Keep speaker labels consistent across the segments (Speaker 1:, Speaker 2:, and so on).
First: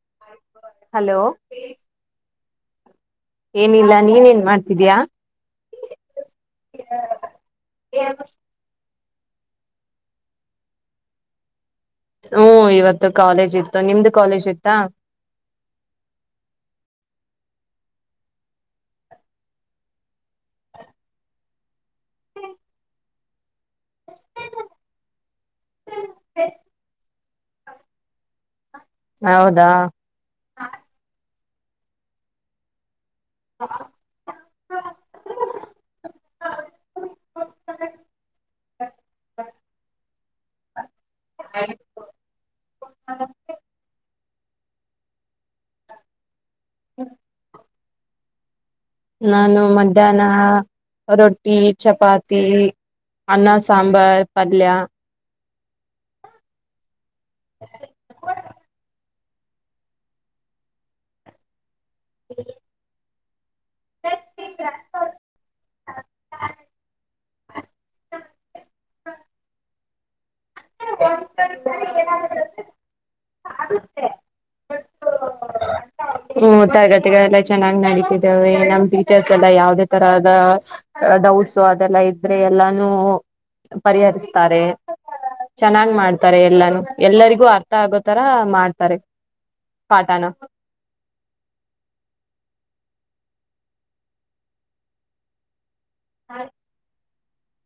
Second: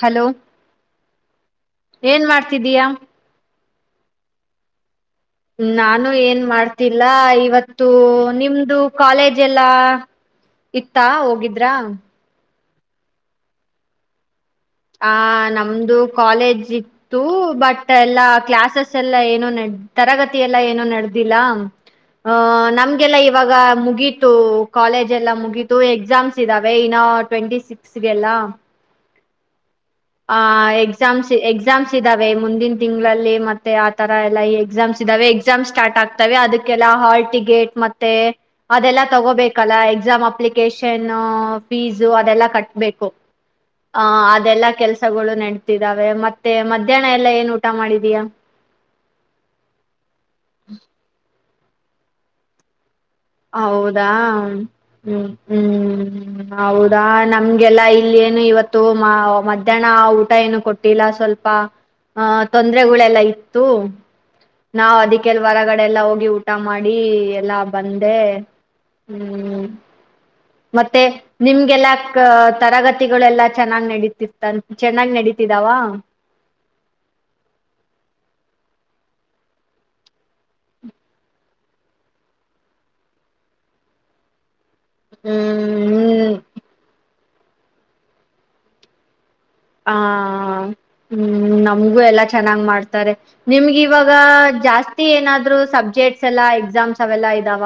Speaker 1: Hello
Speaker 2: hello
Speaker 1: ಏನ್ ಮಾಡ್ತಿದ್ಯ.
Speaker 2: ಏನಿಲ್ಲ ನೀನ್ ಎನ್ ಮಾಡ್ತಿದ್ಯ.
Speaker 1: ನಾನು ಏನ್ ಮಾಡ್ತಿಲ್ಲ ಇವತ್ತು ನಿಮ್ದು. ಕಾಲೇಜ್ ಎಲ್ಲಾ ಇತ್ತಾ ಹೋಗಿದ್ರ.
Speaker 2: ಹ್ಮ್ ಇವತ್ತು ಕಾಲೇಜ್ ಇತ್ತು ನಿಮ್ದು ಕಾಲೇಜ್ ಇ
Speaker 1: ಆ ನಮ್ದು ಕಾಲೇಜ್ ಇತ್ತು. ಬಟ್ ಎಲ್ಲಾ ಕ್ಲಾಸಸ್ ಎಲ್ಲಾ ಏನೋ ತರಗತಿ ಎಲ್ಲ ಏನೋ ನೆಡ್ದಿಲ್ಲ. ಅ ನಮ್ಗೆಲ್ಲ ಇವಾಗ ಮುಗೀತು ಕಾಲೇಜ್ ಎಲ್ಲ ಮುಗೀತು ತು ಎಕ್ಸಾಮ್ಸ್ ಇದ್ದಾವೆ ಇನ್ನ ಟ್ವೆಂಟಿ ಸಿಕ್ಸ್ಗೆಲ್ಲ.
Speaker 2: ಹೌದಾ
Speaker 1: ಆ ಎಕ್ಸಾಮ್ಸ್ ಎಕ್ಸಾಮ್ಸ್ ಇದ್ದಾವೆ ಮುಂದಿನ ತಿಂಗ - - ಮತ್ತೆ ಆ ತರ ಎಲ್ಲ ಎಕ್ಸಾಮ್ಸ್ ಇದ್ದಾವೆ ಎಕ್ಸಾಮ್ ಸ್ಟಾರ್ಟ್ ಆಗ್ತವೆ ಅದಕ್ಕೆಲ್ಲ ಹಾಲ್ ಟಿಕೆಟ್ ಮತ್ ತೆ ಅದೆಲ್ಲಾ ತಗೋಬೇಕಲ್ಲ ಎಕ್ಸಾಮ್ ಅಪ್ಲಿಕೇಶನ್ನು ಫೀಸು ಅದೆಲ್ಲಾ ಕಟ್ಟಬೇಕ್
Speaker 2: [unintelligible]
Speaker 1: ಹಾ ಅ ಅದೆಲ್ಲಾ ಕೆಲ್ಸಗಳು ನೆಡಿತಿದಾವೆ ಮತ್ತೆ ಮಧ್ಯಾಹ್ನ ಎಲ್ಲ ಏನ್ ಊಟ ಮಾಡಿದೀಯಾ.
Speaker 2: ನಾನು ಮಧ್ಯಾಹ್ನ ರೊಟ್ಟಿ ಚಪಾತಿ, ಅನ್ನ
Speaker 1: ಹೌದಾ
Speaker 2: ಸಾಂಬಾರ್ ಪಲ್ಯ
Speaker 1: ಹ್ಮ್ ಹ್ಮ್ ಹೌದಾ ನಮ್ಗೆಲ್ಲಾ ಇಲ್ ಏನು ಇವತ್ತು. ನಾವ್ ಮಧ್ಯಾನ ಊಟ ಏನು ಕೊಟ್ಟಿಲ್ಲ ಸ್ವಲ್ಪ ತೊಂದ್ರರೆಗಳೆಲ್ಲ ಇ ಇತ್ತು ನಾವ್ ಅದಿಕ್ಕೆಲ್ವರಗಡೆ ಎಲ್ಲಾ ಹೋಗಿ ಊಟ ಮಾಡಿ ಎಲ್ಲಾ ಬಂದ್ ಎ ಹ್ಮ್ ಮತ್ತೆ ನಿಮ್ಗೆಲ್ಲ ಕ್ ತರಗತಿಗಳೆಲ್ಲಾ ಚೆನ್ನಾಗ್ ನಡೀತಿರ್ತ್ತಂತ ಚೆನ್ನಾಗ್ ನಡೀತಿದಾವ.
Speaker 2: ಹ್ಮ್ ತರಗತಿಗಳೆಲ್ಲ ಚೆನ್ನಾಗ್ ನಡತಿದ್ದೇವೆ ನಮ್ಮ್ ಟೀಚರ್ಸ್ ಎಲ್ಲ ಯಾವದೇ ತರದ - ಡೌಟ್ಸು ಅದೆಲ್ಲಾ ಇದ್ರೆ ಎಲ್ಲಾನು ಪರಿಹರ್ಸ್ತಾರೆ. ಚೆನ್ನಾಗ್
Speaker 1: ಹ್ಮ್
Speaker 2: ಮಾಡ್ತಾರೆ ಎಲ್ಲಾನು ಎಲ್ಲರಿಗೂ ಅರ್ಥ ಆಗೋತರ ಮಾಡ್ತಾರೆ.
Speaker 1: ಹಾ
Speaker 2: ಪಾಠನ
Speaker 1: ಹ್ಮ್ ನಮ್ಗೂ ಎಲ್ಲಾ ಚೆನ್ನಾಗ್ ಮಾಡ್ತಾರೆ ನಿಮ್ಗೆ ಇವಾಗ ಜಾಸ್ತಿ ಏನಾದ್ರೂ ಸ [unintelligible] ಎಲ್ಲಾ ಎಕ್ಸಾಮ್ಸ್ ಅವೆಲ್ಲಾ ಇದಾವ.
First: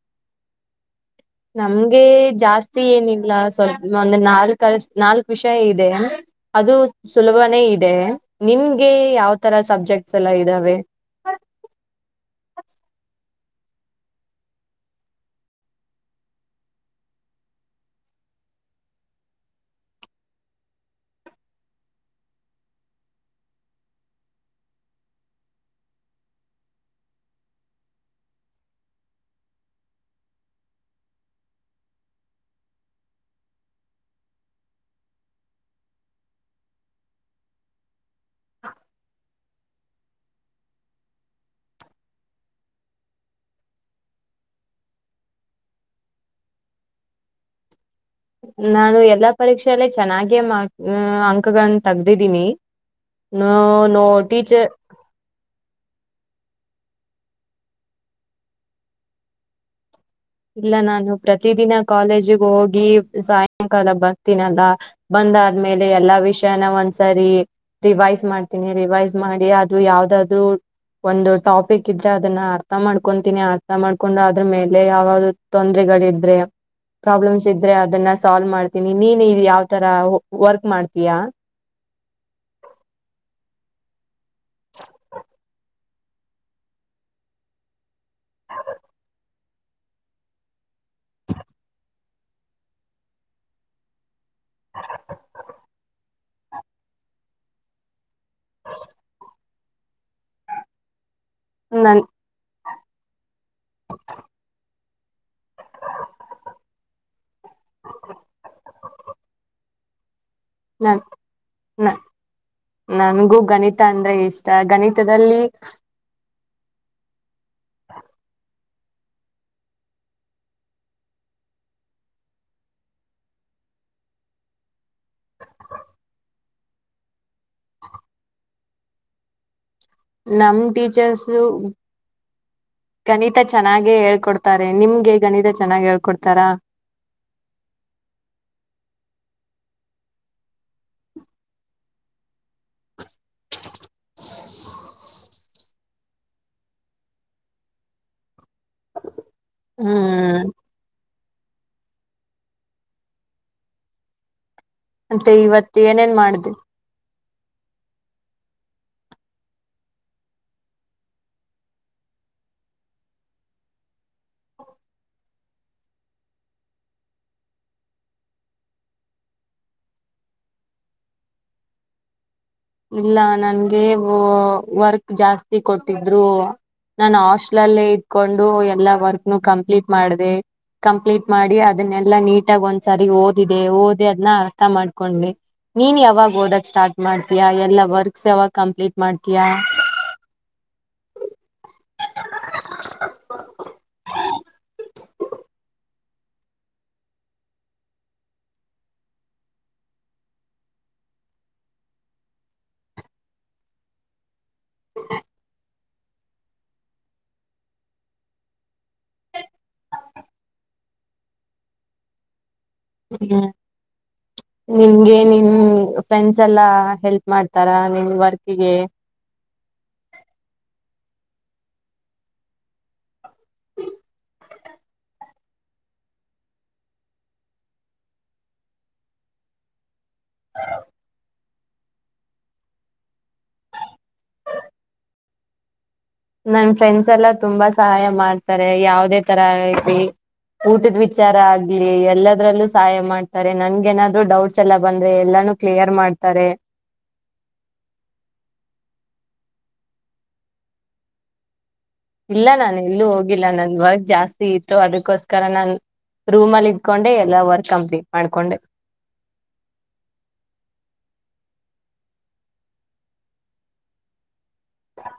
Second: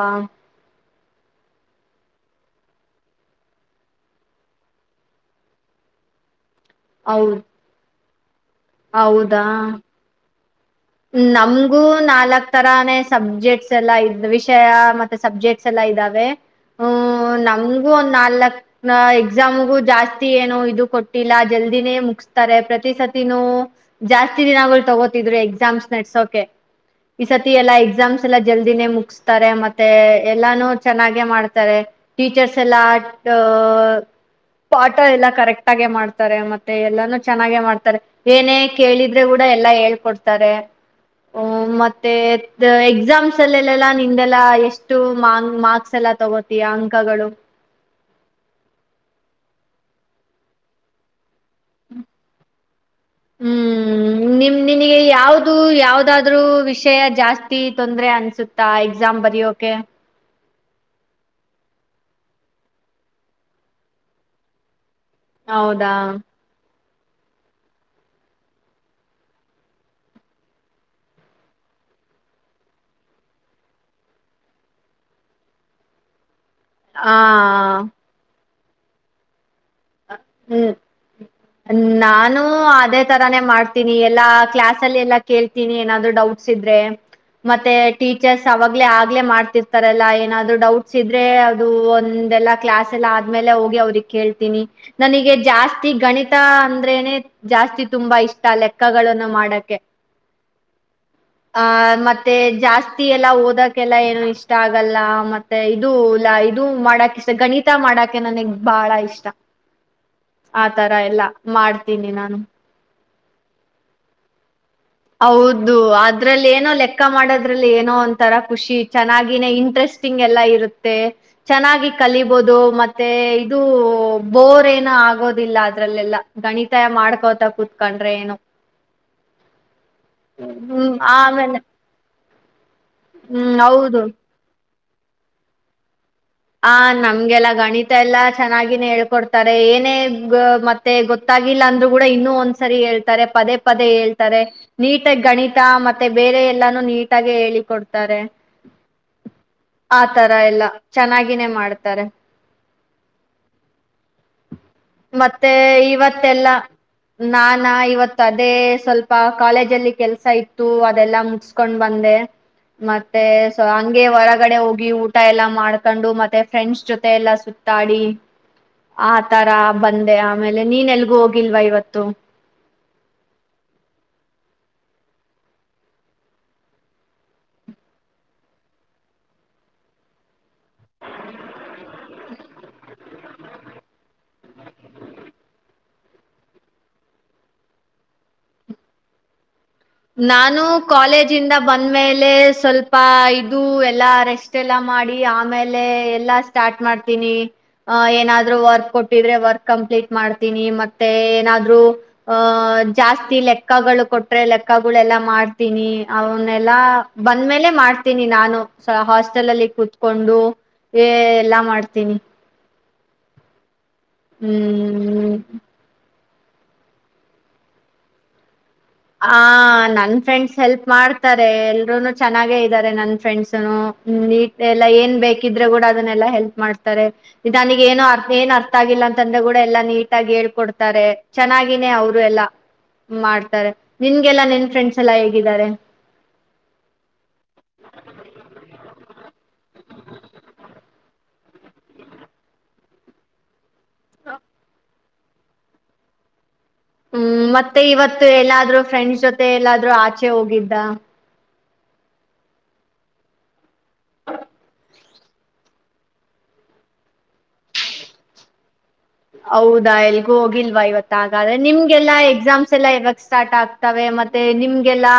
Speaker 2: ನಮ್ಗೆ ಜಾಸ್ತಿ ಏನಿಲ್ಲ ಸ್ವಲ್ಪ ಒಂದು ನಾಲ್ಕ ನಾಲ್ಕ್ ವಿಷ್ಯ ಇದೆ. ಅದು
Speaker 1: ಹೌದ್
Speaker 2: ಸುಲ್ಬನೆ ಇದೆ ನಿಮ್ಗೆ ಯಾವ ತರ ಸಬ್ಜೆಕ್ಟ್ಸ್ ಎಲ್ಲ ಇದ್ದಾವೆ.
Speaker 1: ನಮಗೂ ನಾಲ್ಕ್ ತರಾನೇ ಸಬ್ಜೆಕ್ಟ್ ಸ್ ವಿಷಯ ಮತ್ತೆ ಸಬ್ಜೆಕ್ಟ್ಸ್ ಎಲ್ಲ ಇದಾವೆ. ಹ್ಮ ನಮ್ಗು ಒಂದ್ ನಾಲ್ಕ್ ಎಕ್ಸಾಮ್ಗು ಜಾಸ್ತಿ ಏನು ಇದು ಕೊಟ್ಟಿಲ್ಲ ಜಲ್- ದಿನೆ ಮುಗ್ಸ್ತಾರೆ ಪ್ರತಿಸತಿನು ಜಾಸ್ ದಿನಗಳ್ ತಗೋತಿದ್ರು - ಸಮ್ಸ್ ನೆಡ್ಸೂಕೆ ಈ ಸತಿ ಎಲ್ಲಾ ಎಕ್ಸಾಮ್ಸ್ ಎಲ್ಲ ಜಲ್ದಿನೇ ಮುಗಸ್ತಾರೆ ಮತ್ತೆ ಎಲ್ಲಾನು ಚೆನ್ನಾಗೆ ಮಾಡ್ತಾರೆ. ಟೀಚರ್ಸ್ ಎಲ್ಲ ಆಟ್ ಪಾಠ ಎಲ್ಲ ಕರೆಕ್ಟ್ ಆಗೆ ಮಾಡ್ತಾರೆ ಮತ್ತೆ ಎಲ್ಲಾನು ಚೆನ್ನಾಗೆ ಮಾಡ್ತಾರೆ ಏನೇ ಕೇಳಿದ್ರೆ ಕೂಡ ಎಲ್ಲಾ ಹೇಳ್ಕೊಡ್ತಾರೆ ಹ ಮತ್ತೆ ಎಕ್ಸಾಮ್ಸ್ ಅಲ್ಲಲ್ಲೆಲ್ಲಾ ನಿಂದೆಲ್ಲಾ ಎಷ್ಟು ಮಾರ್ಕ್ಸ್ ಎಲ್ಲ ಎಲ್ಲ ತಗೋತಯ ಅಂಕಗಳು
Speaker 2: ನಾನು ಎಲ್ಲಾ ಪರೀಕ್ಷೆಯಲ್ಲೇ ಚೆನ್ನಾಗೇ ಅಂಕಗಳನ್ನ ತಗ್ದಿದ್ದೀನಿ
Speaker 1: ಹ್ಮ್ ನಿಮ್ ನಿನಗೆ ಯಾವ್ದ ಯಾವದಾದ್ ವಿಷಯ ವಿಷಯ ಜಾಸ್ತಿ ತೊಂದ್ರ ಅನ್ಸುತ್ತಾ ಎಕ್ಸಾಮ್ ಬರಯೋಕೆ
Speaker 2: ಇಲ್ಲ ನಾನು ಪ್ರತಿದಿನ ಕಾಲೇಜಿಗೆ ಹೋಗಿ ಸಾಯಂಕಾಲ ಬರ್ತೀನಲ್ಲ ಬಂದಾದ್ಮೇಲೆ
Speaker 1: ಹೌದಾ
Speaker 2: ಎಲ್ಲಾ ವಿಷಯನ ಒಂದಸ ಸರಿ ರಿವೈಸ್ ಮಾಡ್ತೀನಿ ರಿವೈಸ್ ಮಾಡಿ ಅದು ಯಾವ್ದಾದ್ರು ಒಂದು ಟಾಪಿಕ್ ಇದ್ರೆ ಅದನ್ನ ಅರ್ಥ ಮಾಡ್ಕೊತೀನಿ ಅರ್ಥ ಮಾಡ್ಕೊಂಡು ಅದ್ರ ಮೇಲೆ ಯಾವ ತೊಂದರೆಗಳ ಇದ್ರೆ
Speaker 1: ಹ
Speaker 2: ಪ್ರಾಬ್ಲಮ್ಸ್ ಇದ್ರೆ ಅದನ್ನ ಸಾಲ್ವ್ ಮಾಡ್ತೀನಿ ನೀನ್ ಯ ತರ ವರ್ಕ್
Speaker 1: ಹ್ಮ್
Speaker 2: ಮಾಡ್ತೀಯಾ
Speaker 1: ನಾನು ಅದೇ ತರಾನೇ ಮಾಡ್ತೀನಿ ಎಲ್ಲಾ ಕ್ಲಾಸ್ ಅಲ್ಲಿ ಎಲ್ಲಾ ಕೇಳ್ತೀನಿ ಏನಾದ್ ಡೌಟ್ಸ್ ಇದ್ರೆ ಮತ್ತೆ ಟೀಚರ್ಸ್ ಅವಾಗ್ಲೇ ಆಗ್ಲೇ ಮಾಡ್ತಿರ್ತಾರಲ್ಲ ಏನಾದ್ ಡೌಟ್ ಸಿದ್ರೆ ಅದು ಒಂದೆಲ್ಲ ಕ್ಲಾಸ್ ಎಲ್ಲ ಆದ್ಮೇಲೆ ಹೋಗಿ ಅವ್ರಗ್ ಕೇಳ್ತೀನಿ ನನಗೆ ಜಾಸ್ತಿ ಗಣಿತ ಅಂದ್ರೇನೆ ಜಾಸ್ತಿ ತುಂಬಾ ಇಷ್ಟ ಲೆಕ್ಕಗಳಗಳನ್ನು ಮಾಡಕ್ ಆ
Speaker 2: ನನ್
Speaker 1: ಮತ್ತೆ ಜಾಸ್ತಿ ಎಲ್ಲ ಓ ಅದಕ್ಕೆಲ್ಲ ಏನು ಇಷ್ಟ ಆ ಆಲ್ಲ ಮತ್ತೆ ಇದು ಲಾ ಇದು ಮಾಡಕ್ ಇಷ್ಟ ಗಣಿತ ಮಾಡಕೆ ನನಗ್ ಬಾಳ ಇಷ್ಟ ಆ ತರ
Speaker 2: ನನ್
Speaker 1: ಎಲ್ಲಾ
Speaker 2: ನ-
Speaker 1: ಮಾಡ್ತೀನಿ ನಾನು
Speaker 2: ನನ್ಗೂ ಗಣಿತ ಅಂದ್ರೆ ಇಷ್ಟ ಗಣಿತದಲ್ಲಿ
Speaker 1: ಹೌದು ಅದ್ರಲ್ಲಿ ಏನೋ ಲೆಕ್ಕ ಮಾಡೋದ್ರಲ್ಲಿ ಏನೋ ಒಂಂತರ ಖುಷಿ ಇತ್ತು ಚೆನ್ನಾಗಿ ಇಂಟ್ರೆಸ್ಟಿಂಗ್ ಎಲ್ಲ ಇರುತ್ತೆ ಚೆನ್ನಾಗಿ ಕಲಿಬೋದು ಮತ್ತೆ ಇದು ಬೋರ್ ಏನು ಆಗೋದಿಲ್ಲ ಅದ್ರಲ್ಲೆಲ್ಲ ಗಣಿತಾಯ ಮಾಡ್ಕೋತಾ ಕುೂತ್ಕೊಂಡ್ರೆ ಏನು
Speaker 2: ನಮ
Speaker 1: ಹ್ಮ್
Speaker 2: ಟೀಚರ್ಸ
Speaker 1: ಆಮೇಲೆ
Speaker 2: ಗಣಿತ
Speaker 1: ಹ್ಮ್
Speaker 2: ಚೆನ್ನಾಗೆ
Speaker 1: ಹೌದು
Speaker 2: ಹೇಳ್ಕೊಡ್ತಾರೆ ನಿಮ್ಗೆ ಗಣಿತ ಚೆನ್ನಾಗ್ ಹೇಳ್ಕೊಡ್ತಾರೆ
Speaker 1: ಆ ನಮ್ಗೆಲ್ಲಾ ಗಣಿತ ಎಲ್ಲಾ ಚೆನ್ನಾಗಿನೇ ಹೇಳ್ಕೊಡ್ತ ತಾರೆ ಏನೇ ಮತ್ತೆ ಗೊತ್ತಾಗಿಲ್ಲ ಅಂದ್ರು ಕೂಡ ಇನ್ನೂ ಒಂದ್ಸರಿ ಹೇಳ್ತಾರೆ ಪದೇ ಪದೇ ಹೇಳ್ತಾರೆ ನೀಟ ಗಣಿತ ಮತ್ತೆ ಬೇರೆ ಎಲ್ಲಾನು ನೀಟಾಗೆ ಹೇಳಿ ಕೊಡ್ತಾರೆ ಆ ತರ
Speaker 2: ಹ್ಮ್
Speaker 1: ಎಲ್ಲ ಚೆನ್ನಾಗಿನೇ ಮಾಡ್ತಾರೆ ಮತ್ತೆ
Speaker 2: ಇವತ್ ಏನೇನ್ ಮಾಡ್ದೆ
Speaker 1: ಇವತ್ತೆಲ್ಲಾ ನಾನ ಇವತ್ ಅದೇ ಸ್ವಲ್ಪ ಕಾಲೇಜ ಅಲ್ಲಿ ಕೆಲ್ಸ ಇತ್ತು ಅದೆಲ್ಲಾ ಮುಟ್ಸ್ಕೊಂಡ್ ಬಂದೆ ಹ ಮತ್ತೆ ಸ ಹಂಗೆ ಹೊರಗಡೆ ಹೋಗಿ ಊಟ ಎಲ್ಲಾ ಮಾಡ್ಕೊಂಡು ಮತ್ತೆ ಫ್ರೆಂಡ್ಸ್ ಜೊತೆ ಎಲ್ಲ ಸ ತಾಡಿ ಆ ತಾರ ಬಂದೆ ಆಮೇಲೆ ನೀನ್ ಎಲ್ಗೂ ಹೋಗಿಲ್ವಾ ಇವತ್ತು
Speaker 2: ಇಲ್ಲ ನನ್ಗೆ ವ ವರ್ಕ್ ಜಾಸ್ತಿ ಕೊಟ್ಟಿದ್ರು ನಾನ ಹಾಸ್ಟೆಲ್ಲ್ಲೇ ಇದಕೊಂಡು ಎಲ್ಲಾ ವರ್ಕ್ನು ಕಂಪ್ಲೀಟ್ ಮಾಡಿದೆ ಕಂಪ್ಲೀಟ್ ಮಾಡಿ ಅದನ್ನೆಲ್ಲಾ ನೀಟಾಗಿ ಒಂದ್ಸರಿ ಓದಿದೆ ಓದಿ ಅದನ್ನ ಅರ್ಥ ಮಾಡ್ಕೊಂಡಿ ನೀನ್ ಯಾವಾಗ ಓದಕ್ ಸ್ಟಾರ್ಟ್ ಮಾಡ್ತೀಯಾ ಎಲ್ಲಾ ವರ್ಕ್ಸ್ ಯಾವಾಗ ಕಂಪ್ಲೀಟ್ ಮಾಡ್ತೀಯಾ
Speaker 1: ನಾನು ಕಾಲೇಜ ಇದ ಬಂದ್ಮೇಲೆ ಸ್ವಲ್ಪ ಇದು ಎಲ್ಲಾ ರೆಸ್ಟ್ ಎಲ್ಲ ಮಾಡ ಆಮೇಲೆ ಎಲ್ಲಾ ಸ್ಟಾರ್ಟ್ ಮಾಡ್ತೀನಿ ಏನಾದ್ರು ವರ್ಕ್ ಕೊಟ್ಟಿದ್ರೆ ವರ್ಕ್ ಕಂಪ್ಲೀಟ್ ಮಾಡ್ತನಿ ಮತ್ತೆ ಏನಾದ್ರು ಆ ಜಾಸ್ತಿ ಲೆಕ್ಕಗಳು ಕೊಟ್ಟ್ರೆ ಪಕ್ಕಗಳೆಲ್ಲಾ ಮಾಡ್ತೀನಿ ಅವನ್ನಲ್ಲಾ ಬಂದ್ಮೇಲೆ ಮಾಡ್ತೀನಿ ನಾನು ಹಾಸ್ಟೆಲ್ ಅಲ್ಲಿ ಕುೂತ್ಕೊಂಡು ಏ ಎಲ್ಲಾ ಮಾಡ್ತೀನಿ
Speaker 2: ಹ್ಮ್ ನಿಮಗೆ
Speaker 1: ಹ್ಮ್
Speaker 2: ನಿನ್ ಫ್ರೆಂಡ್ಸ್ ಎಲ್ಲಾ ಹೆಲ್ಪ್ ಮಾಡ್ತಾರ ನಿಮ್ ವರ್ಕ್ ಗೆ
Speaker 1: ಹ ನನ್ ಫ್ರೆಂಡ್ಸ್ ಹೆಲ್ಪ್ ಮಾಡ್ತಾರೆ ಎಲ್ರೂ ಚೆನ್ನಾಗೆ ಇದ್ದಾರೆ ನನ್ ಫ್ರೆಂಡ್ಸನ ನೀಟ್ ಎಲ್ಲಾ ಏನ್ ಬೇಕಿದ್ರೆ ಕೂಡ ಅದನ್ನೆಲ್ಲಾ ಹೆಲ್ಪ್ ಮಾಡ್ತಾರೆ ನನಗ ಏನ ಅ ಏನ್ ಅರ್ಥ ಆಗಿಲ್ಲ ಅಂತಂದ್ರೆ ಕೂಡ ಎಲ್ಲಾ ನೀಟಾಗಿ ಹೇಳ್ಕೊಡ್ತಾರೆ ಚೆನ್ನಾಗಿಿನೇ ಅವರು ಎಲ್ಲಾ ಮಾಡ್ತಾರೆ ನಿನ್ಗೆಲ್ಲಾ ನಿೆನ್ ಫ್ರೆಂಡ್ಸ್ ಎಲ್ಲಾ ಹೇಗಿದ್ದಾರೆ
Speaker 2: ನನ್ ಫ್ರೆಂಡ್ಸ್ ಎಲ್ಲ ತುಂಬಾ ಸಹಾಯ ಮಾಡ್ತಾರೆ ಯಾವದೇ ತರ ಆಗ್ಲಿ ಊಟದ ವಿಚಾರ ಆಗ್ಲಿ ಎಲ್ಲದರಲ್ಲೂ ಸಹಾಯ ಮಾಡ್ತಾರೆ ನನ್ ನಾದ್ರು ಡೌಟ್ಸ್ ಎಲ್ಲ ಬಂದ ಎಲ್ಲಾನು ಕ್ಲಿಯರ್ ಮಾಡ್ತಾರೆ
Speaker 1: ಹ್ಮ್ ಮತ್ತೆ ಇವತ್ತು ಎಲ್ಲಾದ್ ಫ್ರೆಂಡ್ಸ್ ಜೊತೆ ಎಲ್ಲಾದ್ರೂ ಆಚೆ ಹೋಗಿದ್ದ
Speaker 2: ಇಲ್ಲ ನಾನು ಎಲ್ಲೂ ಹೋಗಿಲ್ಲ ನನ್ ವರ್ಕ್ ಜಾಸ್ತಿ ಇತ್ತು ಅದಕ್ಕೋಸ್ಕರ ರ ನನ್ ರೂಮ್ ಅಲ್ಲಿ ಇಟ್ಕೊಂಡೆ ಎಲ್ಲಾ ವರ್ಕ್ ಕಂಪ್ಲೀಟ್ ಮಾಡ್ಕೊಂಡೆ
Speaker 1: ಹೌದಾ ಎಲ್ಗೂ ಹೋಗಿಲ್ವಾ ಇವತ್ ಹಾಗಾದ್ರೆ ನಿಮ್ಗೆಲ್ಲಾ ಎಕ್ಸಾಮ್ಸ್ ಎಲ್ಲಾ ಇಾವಾಗ ಸ್ಟಾರ್ಟ್ ಆಗ್ತವೆ ಮತ್ತೆ ಮತ್ತೆ ನಿಮ್ಗೆಲ್ಲಾ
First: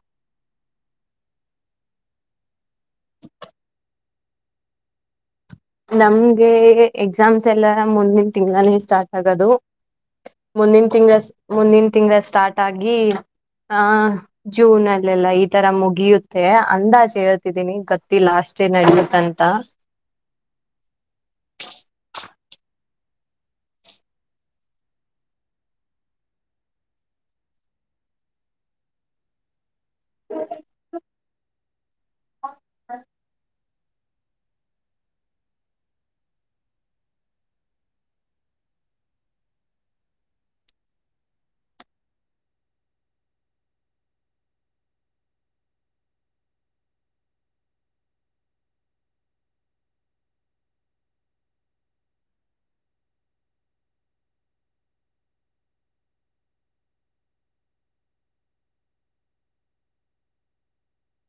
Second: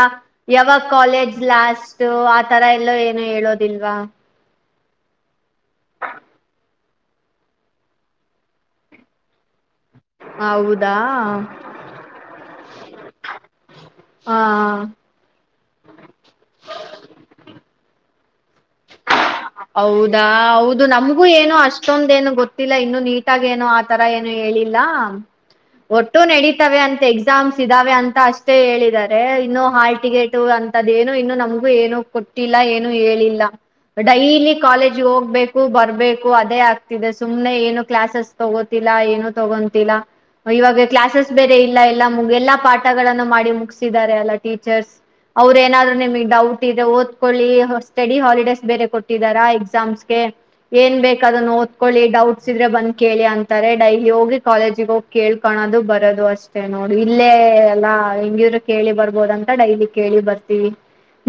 Speaker 1: ಯಾವಾಗ ಕಾಲೇಜ್ ಲಾಸ್ಟ್ ಆತರ ಎಲ್ಲೋ ಏನು ಹೇಳೋದಿಲ್ವಾ
Speaker 2: ನಮ್ಗೆ ಎಕ್ಸಾಮ್ಸ್ ಎಲ್ಲ ಮುಂದಿನ ತಿಂಗಳನೇ ಸ್ಟಾರ್ಟ್ ಆಗೋದು ಮುಂದಿನ
Speaker 1: ಹೌದಾ
Speaker 2: ತಿಂಗಗಳ ಮುಂದಿನ ತಿಂಗಗಳ ಸ್ಟಾರ್ಟ್ ಆಗಿ ಹ
Speaker 1: ಹ
Speaker 2: ಜೂನ್ ಅಲ್ಲೆಲ್ಲ ಈ ತರ ಮುಗಿಯುತ್ತೆ ಅಂದಾಜ ಹೇಳ್ತಿದ್ದೀನಿ ಗತ್ತು ಲ ಅಷ್ಟ ಏ ನಡತ್ತಂತ
Speaker 1: ಹೌದಾ ಹೌದ ಇದು ನಮ್ಗೂ ಏನೋ ಅಷ್ಟೊಂದ ಏನು ಗೊತ್ತಿಲ್ಲ ಇನ್ನು ನೀಟಾಗ ಏನೋ ಆತರ ಏನು ಹೇಳಿಲ್ಲ ಒಟ್ಟು ನಡತವೆ ಅಂತ ಎಕ್ಸಾಮ್ಸ್ ಇದ್ದಾವೆ ಅಂತ ಅಷ್ಟೇ ಹೇಳಿದಿದ್ದಾರೆ ಇನ್ನುೂ ಹಾಲ್ ಟಿಕೆಟ ಅಂತದೇನು ಇನ್ನು ನಮಗೂ ಏನು ಕೊಟ್ಟಿಲ್ಲ ಏನು ಹೇಳಿಲ್ಲ ಡೈಲಿ ಕಾಲೇಜ್ ಹೋಗ್ಬೇಕು ಬರ್ಬೇಕು ಅದೇ ಆಗ್ತಿದೆ ಸುಮ್ನೆ ಏನು ಕ್ಲಾಸಸ್ ತಗೋತಿಿಲ್ಲ ಏನು ತೊಗೊಂತಿಲ್ಲಾ ಇವಾಗ ಕ್ಲಾಸಸ್ ಬೇರೆ ಇಲ್ಲ ಎಲ್ಲಾ ಮುಗ ಎಲ್ಲಾ ಪಾಠಗಳಗಳನ್ನು ಮಾಡಿ ಮುಗಸಿದಿದ್ದಾರೆ ಅಲ್ಲ ಟೀಚರ್ಸ್ ಅವ್ರ ಏನಾದ್ರು ನಿಮಗ್ ಡೌಟ್ ಇದೆ ಓದ್ಕೊಳ್ಳಿ ಸ್ಟಡಿ ಹಾಲಿಡೇಸ್ ಬೇರೆ ಕೊಟ್ಟಿದಾರಾ ಎಕ್ಸಾಮ್ಸ್ಗೆ ಏನ್ ಬೇಕ ಅದ ಓದ್ಕೊಳ್ಳಿ ಡೌಟ್ಸ್ ಇದ್ರೆ ಬಂದ್ ಕೇಳಿ ಅಂತಾರೆ ಡೈಲಿ ಹೋಗಿ ಕಾಲೇಜಿಗ ಹೋಗಿ ಕೇಳ್ಕೊಂಡ ಅದು ಬರದು ಅಷ್ಟೇ ನೋಡು ಇಲ್ಲೇ ಎಲ್ಲಾ ಹೆಂಗಿದ್ರು ಕೇಳಿ ಬರ್ಬೋದಂತ ಡೈಲಿ ಕೇಳಿ ಬರ್ತೀವಿ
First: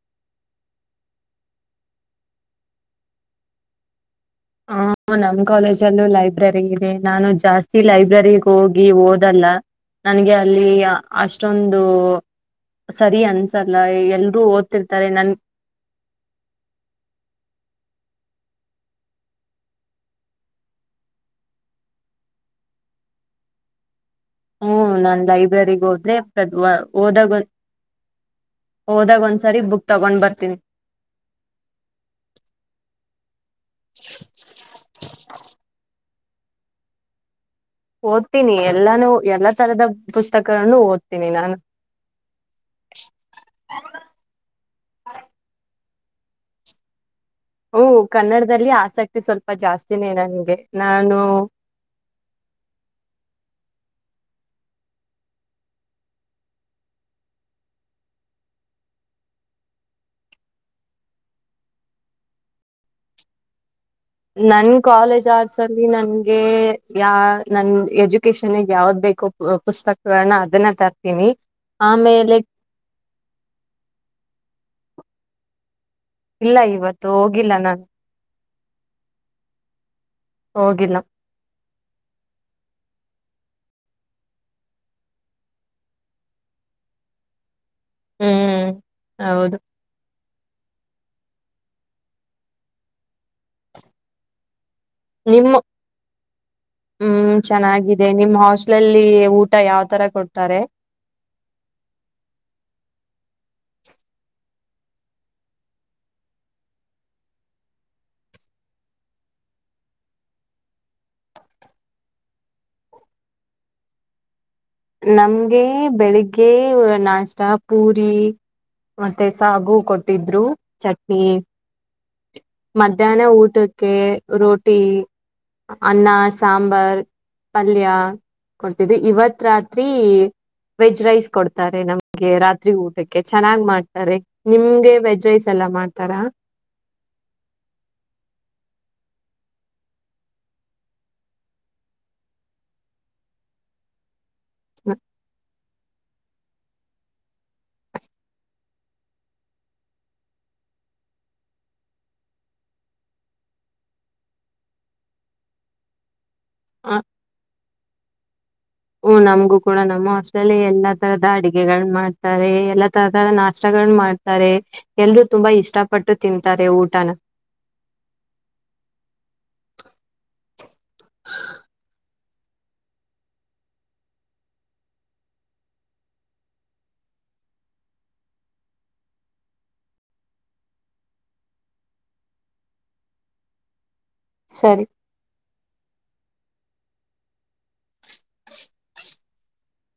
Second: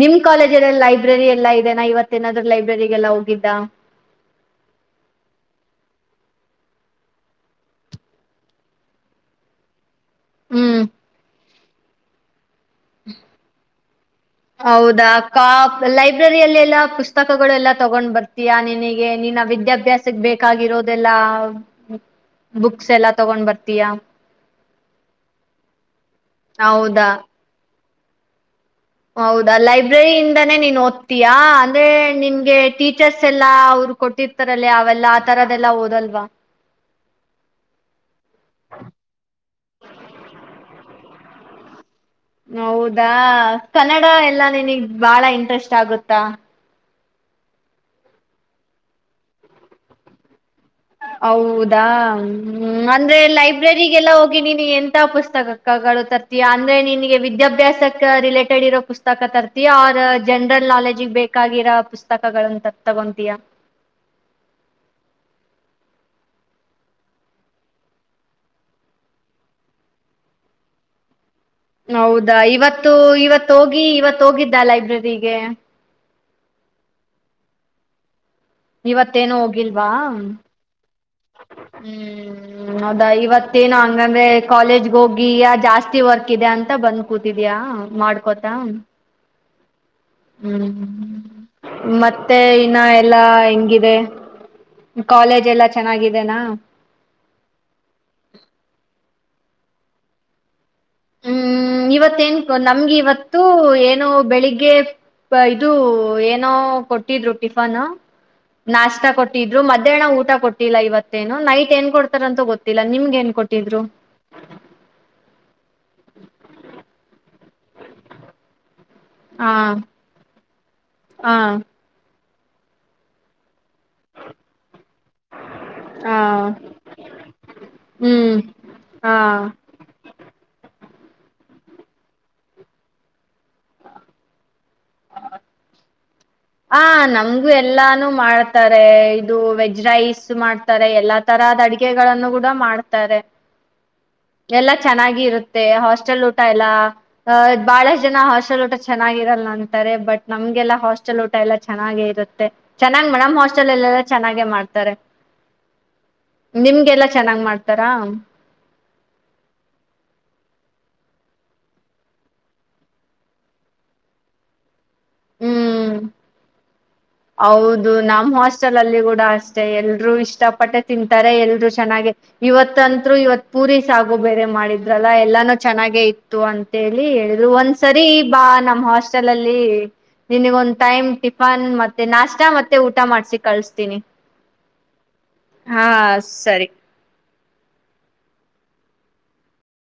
Speaker 1: ನಿಮ್ ಕಾಲೇಜಲ್ಲ ಲೈಬ್ರರಿ ಎಲ್ಲಾ ಇದೆನಾಾ ಇವತ್ತೇನಾದ್ ಲೈಬ್ರರಿಗೆಲ್ಲ ಹೋಗಿದ್ದ
Speaker 2: ಹ ನಮ್ ಕಾಲೇಜಲ್ಲೂ ಲೈಬ್ರರಿ ಇದೆ ನಾನು ಜಾಸ್ತಿ ಲೈಬ್ರರಿಗ್ ಹೋಗಿ ಓದಲ್ಲ ನನ್ಗೆ ಅಲ್ಲಿ
Speaker 1: ಹ್ಮ್
Speaker 2: ಅಷ್ಟೊಂದು ಸರಿ ಅನ್ಸಲ್ಲ ಎಲ್ರೂ ಓದ್ತಿರ್ತಾರೆ
Speaker 1: ಹೌದಾ
Speaker 2: ನನ್
Speaker 1: ಕ ಲೈಬ್ರರಿಯಲ್ಲಿ ಎಲ್ಲ ಪುಸ್ತಕಗಳು ಎಲ್ಲಾ ತಗೊಂಡ್ ಬರ್ತೀಯಾ ನಿನಗೆ ನೀನ್ನ ವಿದ್ಯಾಭ್ಯಾಸಕ್ಕೆ ಬೇಕಾಗಿರೋದೆಲ್ಲಾ ಬುಕ್ಸ್ ಎಲ್ಲಾ ತಗೊಂಡ್ ಬರ್ತೀಯಾ
Speaker 2: ಹ್ಮ ನನ್ ಲೈಬ್ರರಿಗ್ ಹೋದ್ರೆದ್
Speaker 1: ಹೌದಾ
Speaker 2: ಹೋದಾಗ
Speaker 1: ಹೌದಾ
Speaker 2: ತಗೊಂಡ್
Speaker 1: ಲೈಬ್ರರಿಯಿಂದಾನೇ
Speaker 2: ಬರ್ತೀನಿ
Speaker 1: ನೀನ್ ಓದ್ತಯಾ ಅಂದ್ರೆ ನಿಮಗೆ ಟೀಚರ್ಸ್ ಎಲ್ಲಾ ಅವರು ಕೊಟ್ಟಿರ್ತಾರಲ್ಲೇ ಅವೆಲ್ಲ ಆ ತರದೆಲ್ಲಾ ಓದಲ್ವಾ
Speaker 2: ಓದ್ತೀನಿ ಎಲ್ಲಾನು ನಿ ನಾನು
Speaker 1: ಹೌದಾ ಕನ್ನಡ ಎಲ್ಲ ನಿನಗ್ ಬಾಳ ಇಂಟ್ರೆಸ್ಟ್ ಆಗುತ್ತಾ
Speaker 2: ಹಓ ಕನ್ನಡದಲ್ಲಿ ಆಸಕ್ತಿ ಸ್ವಲ್ಪ ಜಾಸ್ತಿನೇ ನನ್ಗೆ ನಾನು
Speaker 1: ಹೌದಾ್ಮ ಅಂದ್ರೆ ಲೈಫ್ ಲೈಬ್ರರಿಗೆಲ್ಲ ಹೋಗಿ ನೀಿನ ಎಂ ಪುಸ್ತಕಗಳು ತರ್ತೀಯಾ ಅಂದ್ರೆ ನಿನಗೆ ವಿದ್ಯಾಭ್ಯಾಸಕ್ಕೆ ರಿಲೇಟೆಡ್ ಇರೋ ಪುಸ್ತಕ ತರ್ತೀಯ ಅವ ಜನರಲ್ ನಾಲೆಜ ಬೇಕಾಗಿರೋ ಪುಸ್ತಕಗಳನ್ನ ತಗೋತೀಯಾ ಹ
Speaker 2: ನನ್ ಕಾಲೇಜ್ ಅವರ್ಸ್ ಅಲ್ಲಿ ನನ್ಗೆ ಯ ನನ್ ಎಜುಕೇಶನ್ಗೆ ಯಾವ್ದ್ ಬ ಪುಸ್ತಕಗಳನ್ನ ಅದನ್ನ ತರ್ತೀನಿ ಆಮೇಲೆ
Speaker 1: ಹೌದಾ ಇವತ್ತು ಇವತ್ತು ಹೋಗಿ ಇವತ್ ಹೋಗಿದ್ದ ಲೈಬ್ರರಿಗೆ
Speaker 2: ಇಲ್ಲ ಇವತ್ತು ಹೋಗಿಲ್ಲ ನಾನು
Speaker 1: ಇವತ್ತೇನು ಹೋಗಿಲ್ವಾ ಹ್ಮ್
Speaker 2: ಹೋಗಿಲ್ಲ
Speaker 1: ಹೌದಾ ಇವತ್ತೇನು ಹಂಗಂದ್ರೆ ಕಾಲೇಜ್ಗ ಹೋಗಿ ಜಾಸ್ತಿ ವರ್ಕ್ ಇದೆ ಅಂತ ಬಂದ್ ಕೂತಿದಯಾ. ಮಾಡ್ಕೊತ,
Speaker 2: ಹ್ಮ್ ಹೌದು.
Speaker 1: ಹ್ಮ್ ಮತ್ತೆ ಇನ್ನ ಎಲ್ಲಾ ಹೆಂಗಿದೆ. ಕಾಲೇಜ್
Speaker 2: ನಿಮ್ಮ
Speaker 1: ಎಲ್ಲಾ ಚೆನ್ನಾಗಿದೆನಾ
Speaker 2: ಹ್ಮ ಚೆನ್ನಾಗಿದೆ. ನಿಮ್ಮ್ ಹಾಸ್ಟ್ಲಲ್ಲಿ ಊ ಟ ಯಾವ್ ತರ ಕೊಡ್ತಾರೆ.
Speaker 1: ಹ್ಮ್ ಇವತ್ತ ಏನ್ ನಮ್ಗೆ ಇವತ್ತು ಏನೊ ಬೆಳಿಗ್ಗೆ, ಇದು ಏನೋ ಕೊಟ್ಟಿದ್ರು ಟಿಫನ್. ನಾಷ್ಟ ಕೊಟ್ಟಿದ್ರು ಮಧ್ಯಾಹ್ನ ಊಟ ಕೊಟ್ಟಿಲ್ಲ. ಇವತ್ತೇನು ನೈಟ್ ಏನ್ ಕೊಡ್ತಾರಂತ ಗೊತ್ತಿಲ್ಲ. ನಿಮ್ಗೆ ಏನ್, ಕೊಟ್ಟಿದ್ರು.
Speaker 2: ನಮ್ಗೆ ಬೆಳಿಗ್ಗೆ ನಾಷ್ಟ ಪೂರಿ, ಮತ್ತೆ
Speaker 1: ಹಾ
Speaker 2: ಸಾಗು ಕೊಟ್ಟಿದ್ರು, ಚಟ್ನಿ,
Speaker 1: ಹಾ
Speaker 2: ಮಧ್ಯಾಹ್ನ ಊಟ, ಕೇ ರೋಟಿ, ಅನ್ನ,
Speaker 1: ಹಾ
Speaker 2: ಸಾಂಬಾರ್, ಪಲ್ಯ
Speaker 1: ಹ್ಮ್
Speaker 2: ಕೊಟ್ಟಿದ್ದು.
Speaker 1: ಹಾ
Speaker 2: ಇವತ್ ರಾತ್ರಿ, ವೆಜ್ ರೈಸ್ ಕೊಡ್ತಾರೆ ನಮ್ಗೆ ರಾತ್ರಿ ಊಟಕ್ಕೆ ಚೆನ್ನಾಗ್ ಮಾಡ್ತಾರೆ. ನಿಮ್ಗೆ ವೆಜ್ ರೈಸ್ ಎಲ್ಲ ಮಾಡ ಮಾಡ್ತಾರಾ,
Speaker 1: ಹ ನಮ್ಗು ಎಲ್ಲಾನು ಮಾಡ್ತಾರೆ. ಇದು ವೆಜ್ ರೈಸ್ ಮಾಡ್ತಾರೆ. ಎಲ್ಲಾ ತರದ ಅಡ ಗಳನ್ನು ಗೂಡ ಮಾಡ್ತಾರೆ ಎಲ್ಲ ಚೆನ್ನಾಗಿ ಇರುತ್ತೆ. ಹಾಸ್ಟೆಲ್, ಟಲ್ಲಾ ಅ ಬಹಳಷ್ಟ ಜನ ಹಾಸ್ಟೆಲ್ ಊಟ ಚೆನ್ನಾಗಿರಲ್ಲ ಅಂತಾರೆ. ಬಟ್ ನಮ್ಗೆಲ್ಲಾ ಹಾಸ್ಟೆ ಹಾಸ್ಟೆಲ್ ಊಟ ಎಲ್ಲ ಚೆನ್ನಾಗೆ ಇರುತ್ತೆ. ಚೆನ್ನಾಗೆ ಮೇಡ ಹಾಸ್ಟೆಲ್ ಎಲ್ಲೆಲ್ಲ ಚೆನ್ನಾಗೆ ಮಾಡ್ತಾರೆ. ನಿಮ್ಗೆಲ್ಲಾ ಚೆನ್ನಾಗ್ ಮಾಡ್ತಾರಾ.
Speaker 2: ಹ ನಮಗೂ ಕೂಡ ನಮ್ಮ ಹಸ್ಟ್ಲ್ಲಿ ಎಲ್ಲಾ ತರಹದ ಅಡಗೆಗಳನ್ನ ಮಾಡ್ತಾರೆ. ಎಲ್ಲಾ ತರದ ನಾಷ್ಟಗಳ ಮಾಡ್ತಾರೆ. ಎಲ್ರೂ ತುಂಬಾ
Speaker 1: ಹ್ಮ್
Speaker 2: ಇಷ್ಟಪಟ್ಟು ತಿಂತಾರೆ ಊಟನ
Speaker 1: ಹೌದು. ನಮ್ಮ್ ಹಾಸ್ಟೆಲ್ ಅಲ್ಲಿ ಗೂಡ ಅಸ ಎಲ್ರುೂ ಇಷ್ಟ ಪಟ್ಟೆ ತಿಂತಾರೆ. ಎಲ್ರು ಚೆನ್ನಾಗೆ, ಇವತ್ಂತ್ರು ಇವತ್ ಪೂರಿ, ಸಾಗು, ಬೇರೆ ಮಾಡಿದ್ರಲ್ಲ ಎಲ್ಲಾನೂ ಚೆನ್ನಾಗೆ ಇತ್ತು ಅಂತೇಳಿ, ಕೆಲವೊಂದ ಒಂದ್ಸರಿ ಬಾ ನಮ್ ಹಾಸ್ಟೆಲ್ ಅಲ್ಲಿ, ನಿನಗ ಒಂದ್ ಟೈಮ್ ಟಿಫನ್ ಮತ್ತೆ ನಾಷ್ಟಾ ಮತ್ತೆ, ಊಟ ಮಾಡ್ಸಿ ಕಳಸ್ತೀನಿ.
Speaker 2: ಸರಿ.
Speaker 1: ಹಾ ಸರಿ,